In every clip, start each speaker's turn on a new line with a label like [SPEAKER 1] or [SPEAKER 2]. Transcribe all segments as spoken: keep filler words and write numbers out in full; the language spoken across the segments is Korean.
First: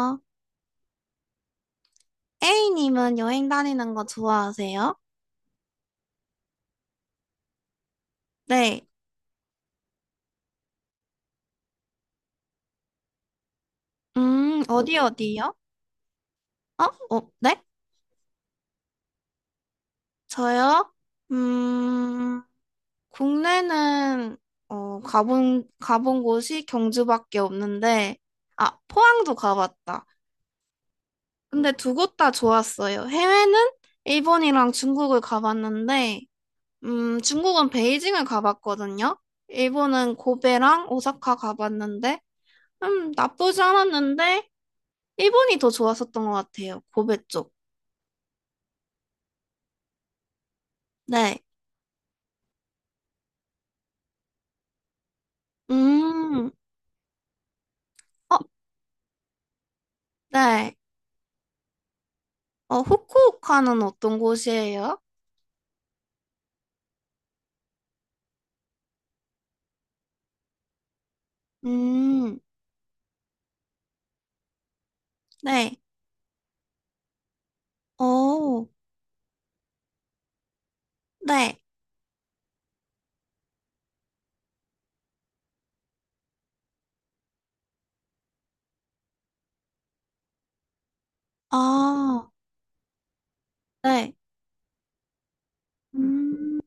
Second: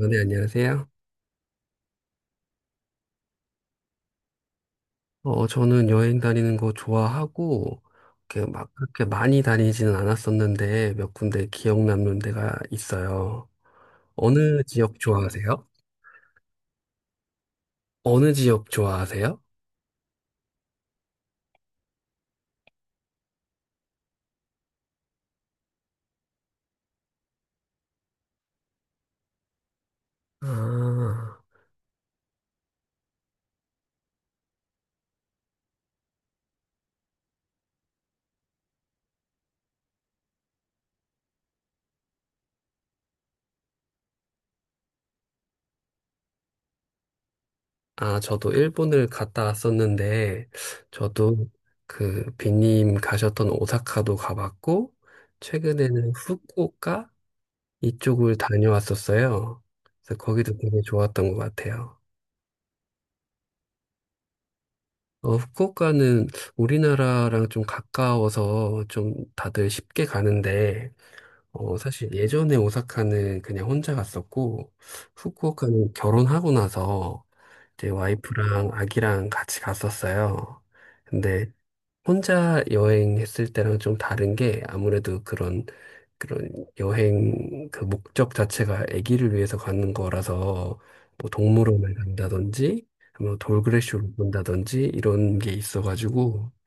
[SPEAKER 1] 아, 네, 안녕하세요.
[SPEAKER 2] A님은 여행 다니는 거 좋아하세요?
[SPEAKER 1] 어, 저는 여행 다니는 거 좋아하고, 이렇게 막
[SPEAKER 2] 네.
[SPEAKER 1] 그렇게 많이 다니지는 않았었는데, 몇 군데 기억 남는 데가 있어요.
[SPEAKER 2] 음,
[SPEAKER 1] 어느
[SPEAKER 2] 어디
[SPEAKER 1] 지역
[SPEAKER 2] 어디요?
[SPEAKER 1] 좋아하세요?
[SPEAKER 2] 어? 어, 네?
[SPEAKER 1] 어느 지역 좋아하세요?
[SPEAKER 2] 저요? 음, 국내는, 어, 가본, 가본 곳이 경주밖에 없는데, 아, 포항도 가봤다.
[SPEAKER 1] 아,
[SPEAKER 2] 근데 두 곳 다 좋았어요. 해외는 일본이랑 중국을 가봤는데, 음, 중국은 베이징을 가봤거든요. 일본은 고베랑 오사카 가봤는데, 음, 나쁘지 않았는데, 일본이 더 좋았었던 것 같아요. 고베 쪽.
[SPEAKER 1] 아, 저도 일본을 갔다 왔었는데,
[SPEAKER 2] 네.
[SPEAKER 1] 저도 그 빈님 가셨던 오사카도 가봤고, 최근에는
[SPEAKER 2] 음,
[SPEAKER 1] 후쿠오카 이쪽을
[SPEAKER 2] 어,
[SPEAKER 1] 다녀왔었어요. 그래서 거기도
[SPEAKER 2] 네.
[SPEAKER 1] 되게 좋았던 것 같아요.
[SPEAKER 2] 어, 후쿠오카는 어떤 곳이에요?
[SPEAKER 1] 어, 후쿠오카는 우리나라랑 좀 가까워서 좀 다들 쉽게 가는데, 어, 사실
[SPEAKER 2] 음,
[SPEAKER 1] 예전에 오사카는 그냥 혼자 갔었고,
[SPEAKER 2] 네.
[SPEAKER 1] 후쿠오카는 결혼하고 나서 제
[SPEAKER 2] 어,
[SPEAKER 1] 와이프랑 아기랑 같이 갔었어요. 근데
[SPEAKER 2] 네.
[SPEAKER 1] 혼자 여행했을 때랑 좀 다른 게 아무래도 그런 그런 여행 그 목적 자체가 아기를 위해서 가는 거라서 뭐 동물원을
[SPEAKER 2] 아,
[SPEAKER 1] 간다든지 뭐 돌그래쇼를
[SPEAKER 2] 네.
[SPEAKER 1] 본다든지 이런 게 있어가지고
[SPEAKER 2] 음,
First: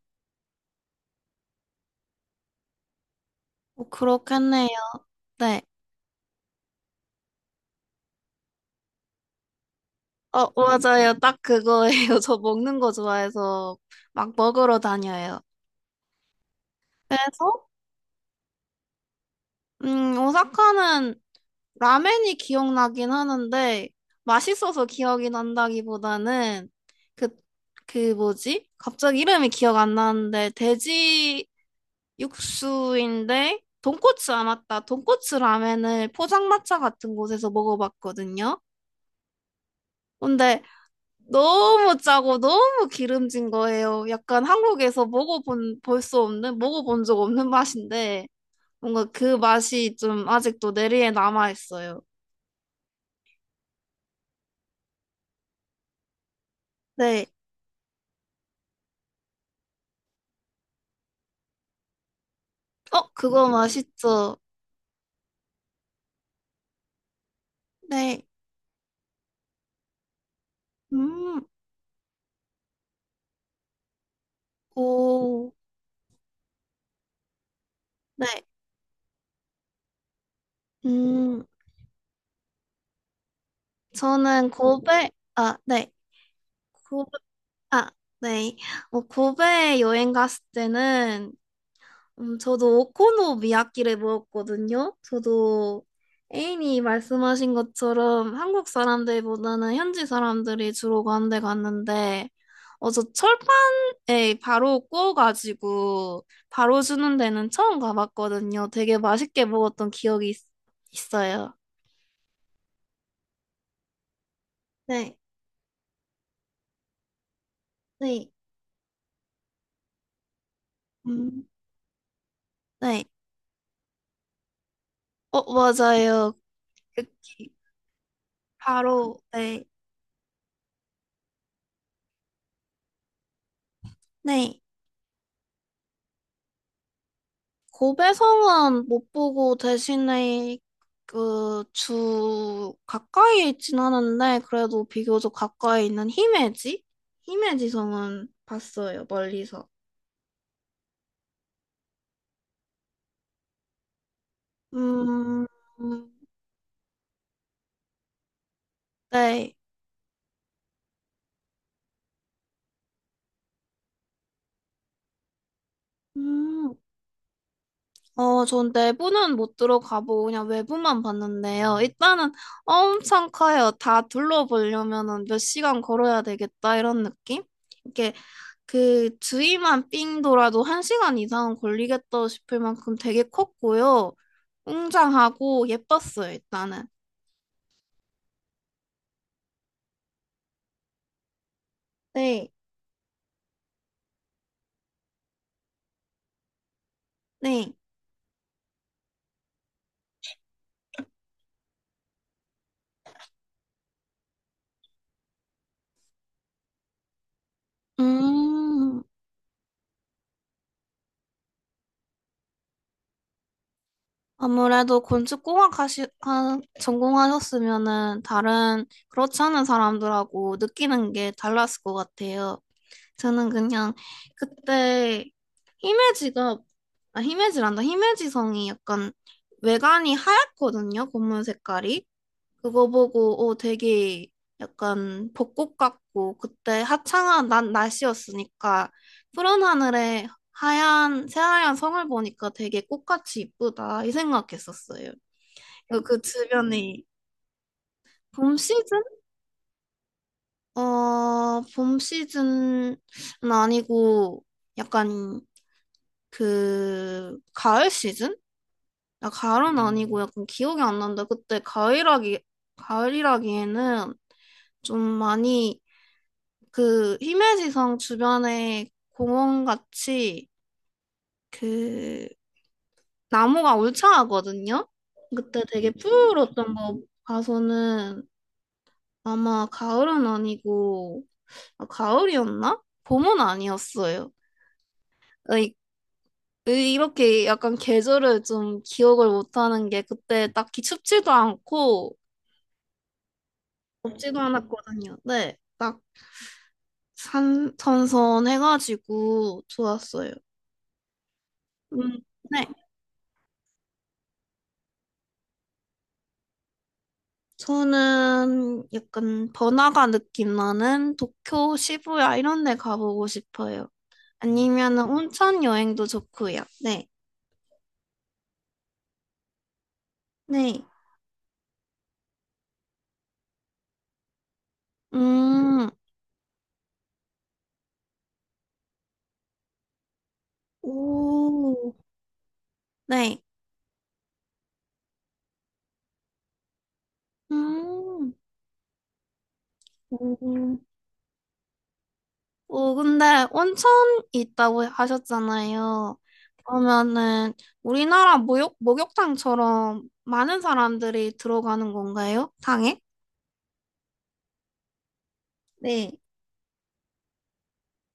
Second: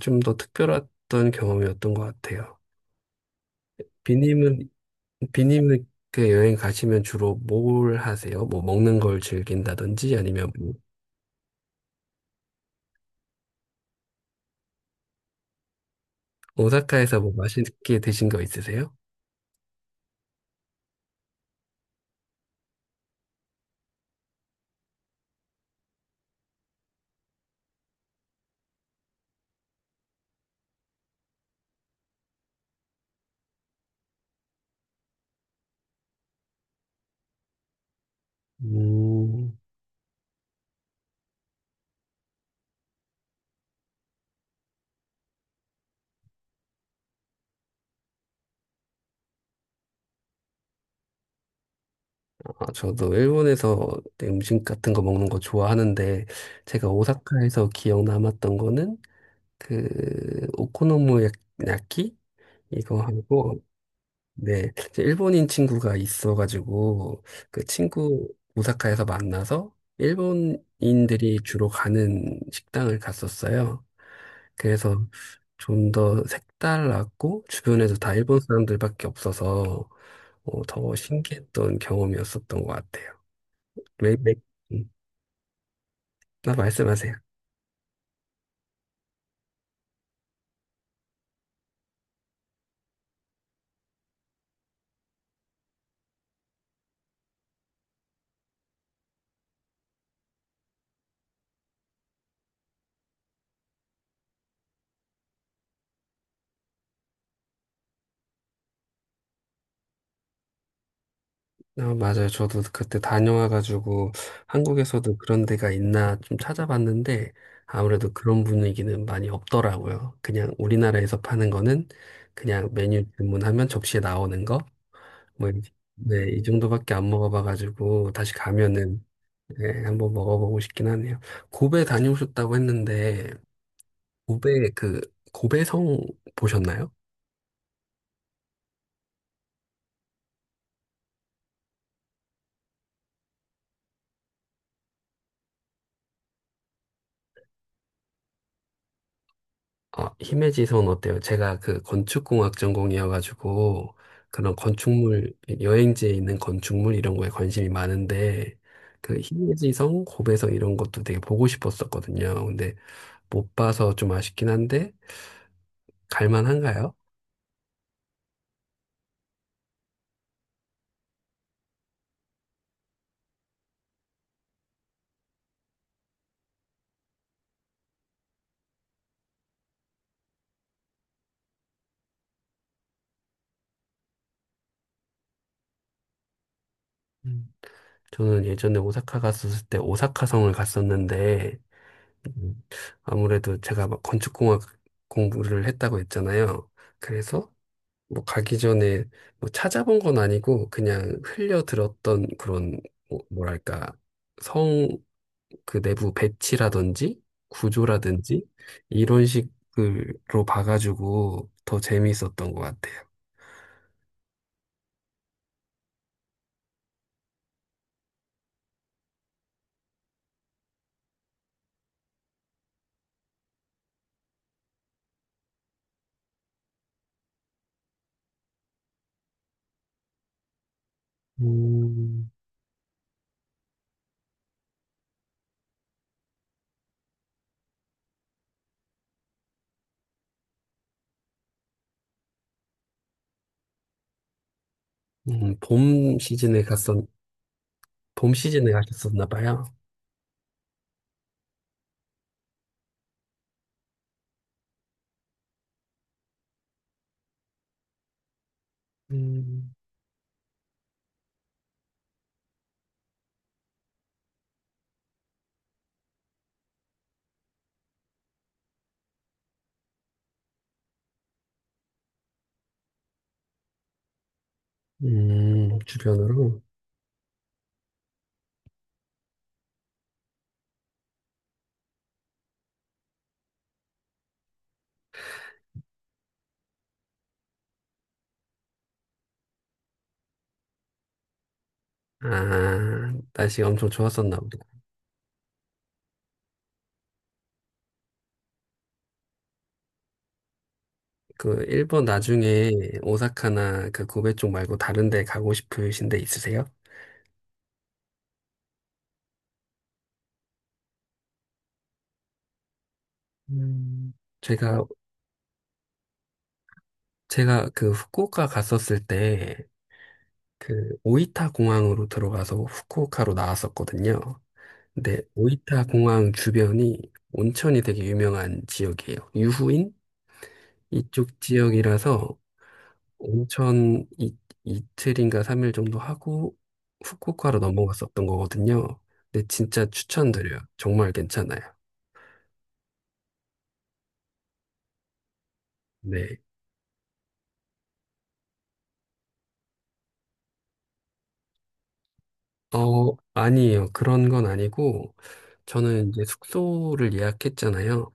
[SPEAKER 1] 좀 더 특별했던 경험이었던 것 같아요.
[SPEAKER 2] 어,
[SPEAKER 1] 비님은
[SPEAKER 2] 그렇겠네요. 네.
[SPEAKER 1] 비님은 그 여행 가시면 주로 뭘 하세요? 뭐 먹는 걸 즐긴다든지
[SPEAKER 2] 어,
[SPEAKER 1] 아니면 뭐
[SPEAKER 2] 맞아요. 딱 그거예요. 저 먹는 거 좋아해서 막 먹으러 다녀요.
[SPEAKER 1] 오사카에서 뭐
[SPEAKER 2] 그래서,
[SPEAKER 1] 맛있게 드신 거 있으세요?
[SPEAKER 2] 음, 오사카는 라멘이 기억나긴 하는데 맛있어서 기억이 난다기보다는 그, 그 뭐지? 갑자기 이름이 기억 안 나는데 돼지 육수인데 돈코츠 아 맞다. 돈코츠 라멘을 포장마차 같은 곳에서 먹어봤거든요.
[SPEAKER 1] 음,
[SPEAKER 2] 근데 너무 짜고 너무 기름진 거예요. 약간 한국에서 먹어본 볼 수 없는 먹어본 적 없는 맛인데 뭔가 그 맛이 좀 아직도 내리에 남아 있어요.
[SPEAKER 1] 아, 저도 일본에서 음식 같은 거 먹는 거 좋아하는데, 제가
[SPEAKER 2] 네.
[SPEAKER 1] 오사카에서 기억 남았던 거는, 그, 오코노미야키? 이거
[SPEAKER 2] 어, 그거
[SPEAKER 1] 하고,
[SPEAKER 2] 맛있죠?
[SPEAKER 1] 네, 제 일본인 친구가 있어가지고 그
[SPEAKER 2] 네.
[SPEAKER 1] 친구 오사카에서 만나서 일본인들이
[SPEAKER 2] 음,
[SPEAKER 1] 주로 가는 식당을 갔었어요. 그래서
[SPEAKER 2] 오,
[SPEAKER 1] 좀 더 색달랐고 주변에도 다
[SPEAKER 2] 네.
[SPEAKER 1] 일본 사람들밖에 없어서 어, 더
[SPEAKER 2] 음,
[SPEAKER 1] 신기했던 경험이었었던 것 같아요. 맥, 맥,
[SPEAKER 2] 저는
[SPEAKER 1] 음,
[SPEAKER 2] 고베, 아, 네.
[SPEAKER 1] 나
[SPEAKER 2] 고베,
[SPEAKER 1] 말씀하세요.
[SPEAKER 2] 아, 네. 어, 고베 여행 갔을 때는 음, 저도 오코노 미야키를 먹었거든요. 저도 애인이 말씀하신 것처럼 한국 사람들보다는 현지 사람들이 주로 가는 데 갔는데, 어, 저 철판에 바로 구워가지고 바로 주는 데는 처음 가봤거든요. 되게 맛있게 먹었던 기억이 있, 있어요.
[SPEAKER 1] 아, 맞아요. 저도 그때 다녀와가지고 한국에서도
[SPEAKER 2] 네,
[SPEAKER 1] 그런 데가 있나 좀 찾아봤는데 아무래도
[SPEAKER 2] 네,
[SPEAKER 1] 그런 분위기는 많이 없더라고요. 그냥 우리나라에서
[SPEAKER 2] 음,
[SPEAKER 1] 파는 거는 그냥 메뉴
[SPEAKER 2] 네.
[SPEAKER 1] 주문하면 접시에 나오는 거.
[SPEAKER 2] 어,
[SPEAKER 1] 뭐, 이- 네,
[SPEAKER 2] 맞아요.
[SPEAKER 1] 이 정도밖에 안
[SPEAKER 2] 이렇게
[SPEAKER 1] 먹어봐가지고 다시 가면은
[SPEAKER 2] 바로, 네,
[SPEAKER 1] 네, 한번 먹어보고 싶긴 하네요. 고베 다녀오셨다고 했는데
[SPEAKER 2] 네.
[SPEAKER 1] 고베 그 고베성 보셨나요?
[SPEAKER 2] 고배성은 못 보고 대신에 그 주 가까이 있진 않은데 그래도 비교적 가까이 있는 히메지? 히메지 성은 봤어요, 멀리서.
[SPEAKER 1] 어, 히메지 선 어때요? 제가 그 건축공학 전공이어가지고 그런 건축물,
[SPEAKER 2] 음,
[SPEAKER 1] 여행지에 있는 건축물 이런 거에 관심이 많은데 그
[SPEAKER 2] 네.
[SPEAKER 1] 히메지 성, 고베 성 이런 것도 되게 보고 싶었었거든요. 근데 못 봐서 좀 아쉽긴 한데
[SPEAKER 2] 음,
[SPEAKER 1] 갈만한가요?
[SPEAKER 2] 어, 전 내부는 못 들어가보고 그냥 외부만 봤는데요. 일단은 엄청 커요. 다 둘러보려면은 몇 시간 걸어야 되겠다 이런 느낌? 이게 그 주위만 삥 돌아도 한 시간 이상은 걸리겠다 싶을 만큼 되게 컸고요. 웅장하고 예뻤어요, 일단은.
[SPEAKER 1] 음. 저는 예전에 오사카 갔었을 때 오사카 성을 갔었는데
[SPEAKER 2] 네,
[SPEAKER 1] 음, 아무래도 제가 막 건축공학 공부를 했다고 했잖아요. 그래서
[SPEAKER 2] 네.
[SPEAKER 1] 뭐 가기 전에 뭐 찾아본 건 아니고 그냥 흘려 들었던 그런 뭐- 뭐랄까 성 그 내부 배치라든지 구조라든지
[SPEAKER 2] 음,
[SPEAKER 1] 이런 식으로 봐가지고 더 재미있었던 것 같아요.
[SPEAKER 2] 아무래도 건축 공학 하시, 하, 전공하셨으면은 다른 그렇지 않은 사람들하고 느끼는 게 달랐을 것 같아요. 저는 그냥 그때 히메지가, 아, 히메지란다. 히메지성이 약간 외관이 하얗거든요, 건물 색깔이.
[SPEAKER 1] 음,
[SPEAKER 2] 그거 보고 어 되게 약간 벚꽃 같고 그때 화창한 난 날씨였으니까 푸른 하늘에 하얀 새하얀 성을 보니까 되게 꽃같이 이쁘다 이 생각했었어요.
[SPEAKER 1] 음,
[SPEAKER 2] 그리고
[SPEAKER 1] 봄
[SPEAKER 2] 그
[SPEAKER 1] 시즌에 갔었,
[SPEAKER 2] 주변이
[SPEAKER 1] 봄
[SPEAKER 2] 봄
[SPEAKER 1] 시즌에
[SPEAKER 2] 시즌?
[SPEAKER 1] 가셨었나 봐요.
[SPEAKER 2] 어, 봄 시즌은 아니고 약간 그 가을 시즌? 아,
[SPEAKER 1] 음,
[SPEAKER 2] 가을은 아니고 약간 기억이 안 난다. 그때 가을이라기 가을이라기에는 좀 많이 그 히메지성 주변에 공원 같이 그 나무가 울창하거든요. 그때
[SPEAKER 1] 음,
[SPEAKER 2] 되게
[SPEAKER 1] 주변으로.
[SPEAKER 2] 푸르렀던 거 봐서는 아마 가을은 아니고 아, 가을이었나? 봄은 아니었어요. 이 이 이렇게 약간 계절을 좀 기억을 못하는 게 그때 딱히 춥지도 않고
[SPEAKER 1] 아, 날씨가 엄청 좋았었나
[SPEAKER 2] 덥지도
[SPEAKER 1] 보다.
[SPEAKER 2] 않았거든요. 네, 딱 산, 선선해가지고 좋았어요.
[SPEAKER 1] 그 일본
[SPEAKER 2] 음, 네.
[SPEAKER 1] 나중에 오사카나 그 고베 쪽 말고 다른 데 가고 싶으신 데 있으세요?
[SPEAKER 2] 저는 약간 번화가 느낌 나는 도쿄, 시부야 이런 데 가보고 싶어요.
[SPEAKER 1] 음, 제가
[SPEAKER 2] 아니면은 온천 여행도 좋고요. 네.
[SPEAKER 1] 제가 그 후쿠오카 갔었을 때
[SPEAKER 2] 네.
[SPEAKER 1] 그 오이타 공항으로 들어가서 후쿠오카로 나왔었거든요. 근데 오이타
[SPEAKER 2] 음.
[SPEAKER 1] 공항 주변이 온천이 되게 유명한 지역이에요. 유후인 이쪽
[SPEAKER 2] 오.
[SPEAKER 1] 지역이라서
[SPEAKER 2] 네.
[SPEAKER 1] 온천 이, 이틀인가 삼 일 정도 하고 후쿠오카로 넘어갔었던
[SPEAKER 2] 음.
[SPEAKER 1] 거거든요. 근데 진짜 추천드려요.
[SPEAKER 2] 오.
[SPEAKER 1] 정말 괜찮아요.
[SPEAKER 2] 오, 근데 온천 있다고 하셨잖아요.
[SPEAKER 1] 네.
[SPEAKER 2] 그러면은 우리나라 목욕, 목욕탕처럼 많은 사람들이 들어가는 건가요? 당에?
[SPEAKER 1] 어, 아니에요. 그런 건 아니고, 저는
[SPEAKER 2] 네.
[SPEAKER 1] 이제 숙소를 예약했잖아요.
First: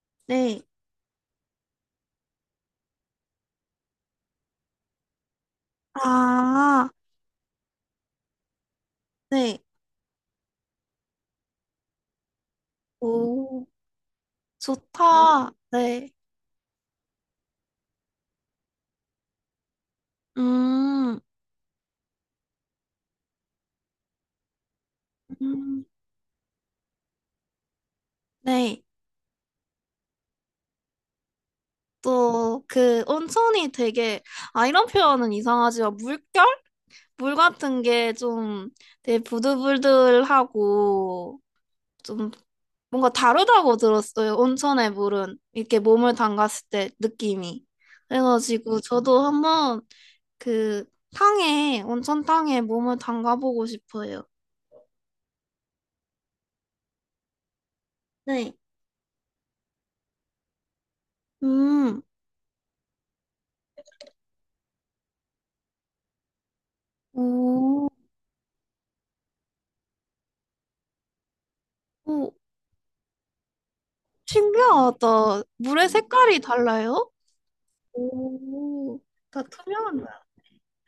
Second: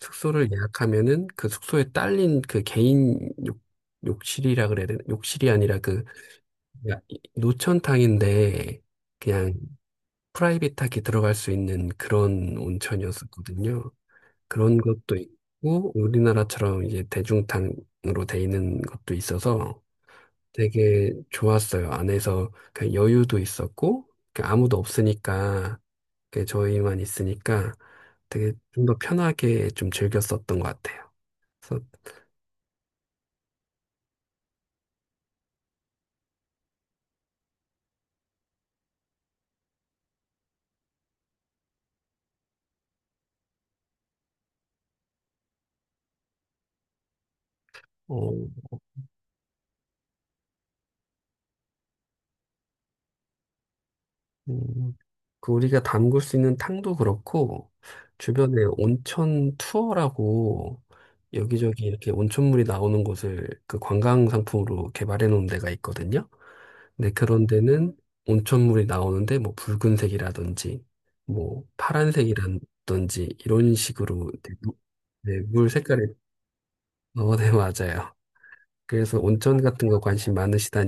[SPEAKER 1] 숙소를
[SPEAKER 2] 네.
[SPEAKER 1] 예약하면은 그 숙소에 딸린 그 개인 욕, 욕실이라 그래야 되나? 욕실이 아니라 그
[SPEAKER 2] 아.
[SPEAKER 1] 그냥 이- 노천탕인데 그냥
[SPEAKER 2] 네.
[SPEAKER 1] 프라이빗하게 들어갈 수 있는 그런
[SPEAKER 2] 오.
[SPEAKER 1] 온천이었었거든요. 그런 것도
[SPEAKER 2] 좋다.
[SPEAKER 1] 있고,
[SPEAKER 2] 네.
[SPEAKER 1] 우리나라처럼 이제 대중탕으로 돼 있는 것도 있어서 되게
[SPEAKER 2] 음,
[SPEAKER 1] 좋았어요. 안에서 그냥 여유도 있었고, 그냥 아무도 없으니까,
[SPEAKER 2] 음,
[SPEAKER 1] 그냥 저희만 있으니까 되게
[SPEAKER 2] 네.
[SPEAKER 1] 좀 더 편하게 좀 즐겼었던 것 같아요. 그래서,
[SPEAKER 2] 또, 그, 온천이 되게, 아, 이런 표현은 이상하지만, 물결? 물 같은 게 좀 되게 부들부들하고, 좀 뭔가 다르다고 들었어요. 온천의 물은. 이렇게 몸을 담갔을 때 느낌이.
[SPEAKER 1] 어,
[SPEAKER 2] 그래가지고, 저도 한번 그, 탕에, 온천탕에 몸을 담가보고 싶어요.
[SPEAKER 1] 음, 그 우리가 담글 수 있는 탕도 그렇고,
[SPEAKER 2] 네.
[SPEAKER 1] 주변에 온천 투어라고 여기저기
[SPEAKER 2] 음,
[SPEAKER 1] 이렇게 온천물이 나오는 곳을 그 관광 상품으로 개발해 놓은 데가 있거든요. 네, 그런
[SPEAKER 2] 오.
[SPEAKER 1] 데는 온천물이 나오는데 뭐 붉은색이라든지 뭐
[SPEAKER 2] 오.
[SPEAKER 1] 파란색이라든지 이런 식으로 네, 무- 네,
[SPEAKER 2] 신기하다.
[SPEAKER 1] 물
[SPEAKER 2] 물의
[SPEAKER 1] 색깔이
[SPEAKER 2] 색깔이 달라요?
[SPEAKER 1] 어, 네, 맞아요.
[SPEAKER 2] 오,
[SPEAKER 1] 그래서
[SPEAKER 2] 다
[SPEAKER 1] 온천 같은
[SPEAKER 2] 투명한
[SPEAKER 1] 거
[SPEAKER 2] 거야.
[SPEAKER 1] 관심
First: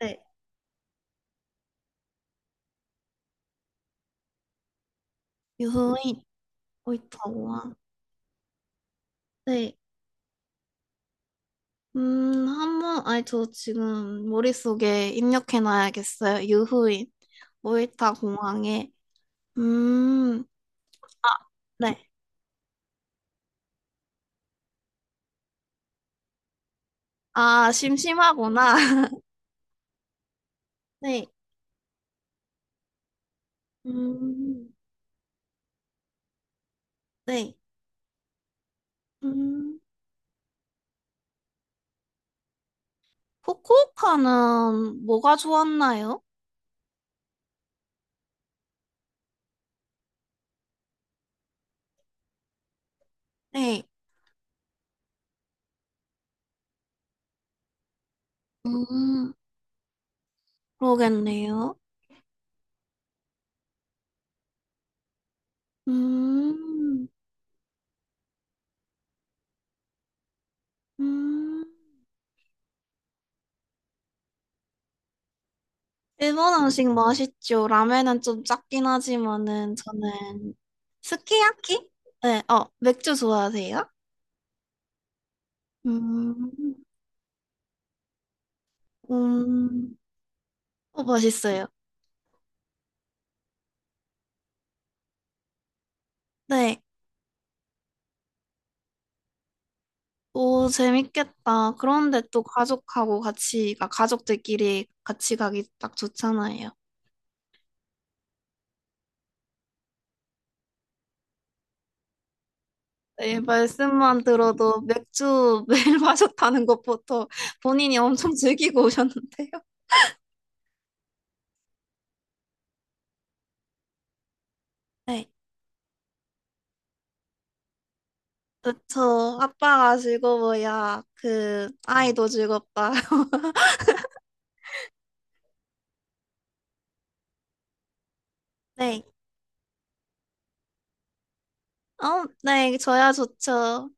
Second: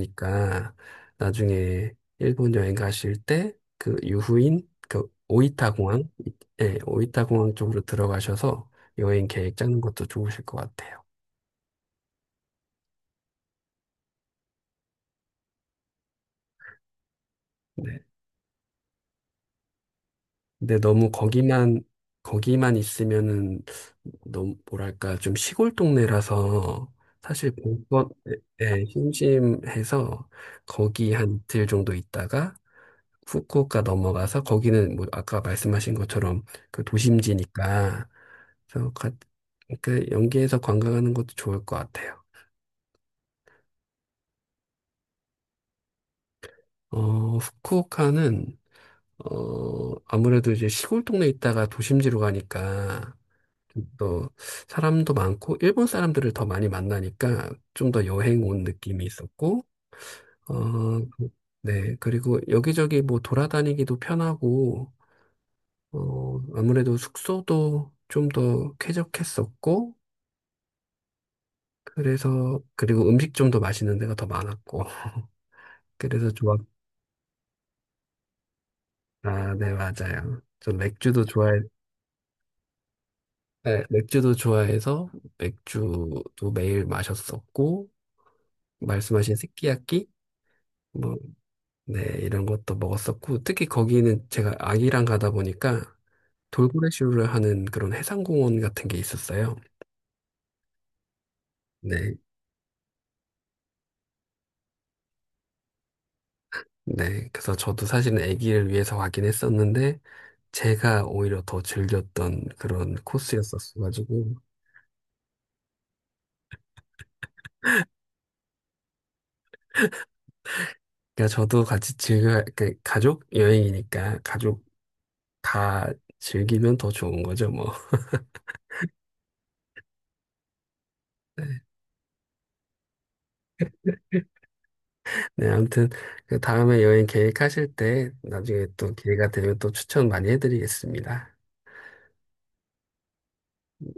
[SPEAKER 2] 네.
[SPEAKER 1] 나중에 일본 여행 가실 때 그 유후인 그
[SPEAKER 2] 유
[SPEAKER 1] 오이타 공항
[SPEAKER 2] 인
[SPEAKER 1] 예, 오이타 공항
[SPEAKER 2] 오이타와.
[SPEAKER 1] 쪽으로 들어가셔서 여행 계획
[SPEAKER 2] 네.
[SPEAKER 1] 짜는 것도 좋으실 것 같아요.
[SPEAKER 2] 음, 한번, 아니, 저 지금 머릿속에 입력해놔야겠어요. 유후인.
[SPEAKER 1] 네.
[SPEAKER 2] 오이타 공항에. 음,
[SPEAKER 1] 근데 너무
[SPEAKER 2] 아,
[SPEAKER 1] 거기만
[SPEAKER 2] 네.
[SPEAKER 1] 거기만 있으면은 너무 뭐랄까 좀 시골 동네라서 사실
[SPEAKER 2] 아,
[SPEAKER 1] 본권
[SPEAKER 2] 심심하구나.
[SPEAKER 1] 에 심심해서 거기
[SPEAKER 2] 네.
[SPEAKER 1] 한 이틀 정도 있다가 후쿠오카 넘어가서
[SPEAKER 2] 음,
[SPEAKER 1] 거기는 뭐 아까 말씀하신 것처럼 그
[SPEAKER 2] 네.
[SPEAKER 1] 도심지니까 그래서 가,
[SPEAKER 2] 음,
[SPEAKER 1] 그 연계해서 관광하는 것도 좋을 것 같아요.
[SPEAKER 2] 후쿠오카는 뭐가 좋았나요?
[SPEAKER 1] 어, 후쿠오카는 어 아무래도 이제 시골 동네 있다가 도심지로 가니까
[SPEAKER 2] 네.
[SPEAKER 1] 또 사람도 많고 일본 사람들을 더 많이 만나니까 좀 더 여행 온 느낌이
[SPEAKER 2] 음,
[SPEAKER 1] 있었고 어 그,
[SPEAKER 2] 그러겠네요.
[SPEAKER 1] 네 그리고 여기저기 뭐 돌아다니기도 편하고 어 아무래도
[SPEAKER 2] 음,
[SPEAKER 1] 숙소도 좀 더 쾌적했었고
[SPEAKER 2] 음.
[SPEAKER 1] 그래서 그리고 음식 좀 더 맛있는 데가 더 많았고 그래서
[SPEAKER 2] 일본
[SPEAKER 1] 좋았
[SPEAKER 2] 음식 맛있죠. 라면은 좀 작긴
[SPEAKER 1] 아 네
[SPEAKER 2] 하지만은
[SPEAKER 1] 맞아요
[SPEAKER 2] 저는
[SPEAKER 1] 저 맥주도 좋아해
[SPEAKER 2] 스키야키? 네, 어, 맥주
[SPEAKER 1] 네,
[SPEAKER 2] 좋아하세요?
[SPEAKER 1] 맥주도 좋아해서 맥주도
[SPEAKER 2] 음,
[SPEAKER 1] 매일 마셨었고 말씀하신
[SPEAKER 2] 음,
[SPEAKER 1] 스키야키
[SPEAKER 2] 어,
[SPEAKER 1] 뭐,
[SPEAKER 2] 맛있어요.
[SPEAKER 1] 네, 이런 것도 먹었었고, 특히 거기는 제가 아기랑 가다 보니까
[SPEAKER 2] 네,
[SPEAKER 1] 돌고래쇼를 하는 그런 해상공원 같은 게 있었어요.
[SPEAKER 2] 오, 재밌겠다.
[SPEAKER 1] 네,
[SPEAKER 2] 그런데 또 가족하고 같이, 가 가족들끼리 같이 가기 딱 좋잖아요.
[SPEAKER 1] 네. 그래서 저도 사실은 아기를 위해서 가긴 했었는데, 제가 오히려 더 즐겼던 그런
[SPEAKER 2] 네, 말씀만
[SPEAKER 1] 코스였었어가지고,
[SPEAKER 2] 들어도 맥주 매일 마셨다는 것부터 본인이 엄청 즐기고 오셨는데요.
[SPEAKER 1] 그러니까 저도 같이 즐겨, 그 가족 여행이니까 가족
[SPEAKER 2] 네.
[SPEAKER 1] 다 즐기면 더 좋은 거죠, 뭐.
[SPEAKER 2] 그쵸. 아빠가 즐거워야
[SPEAKER 1] 네,
[SPEAKER 2] 그 아이도 즐겁다.
[SPEAKER 1] 네, 아무튼 그 다음에 여행 계획하실 때 나중에 또
[SPEAKER 2] 네.
[SPEAKER 1] 기회가 되면 또 추천 많이 해드리겠습니다.
[SPEAKER 2] 어, 네, 저야 좋죠.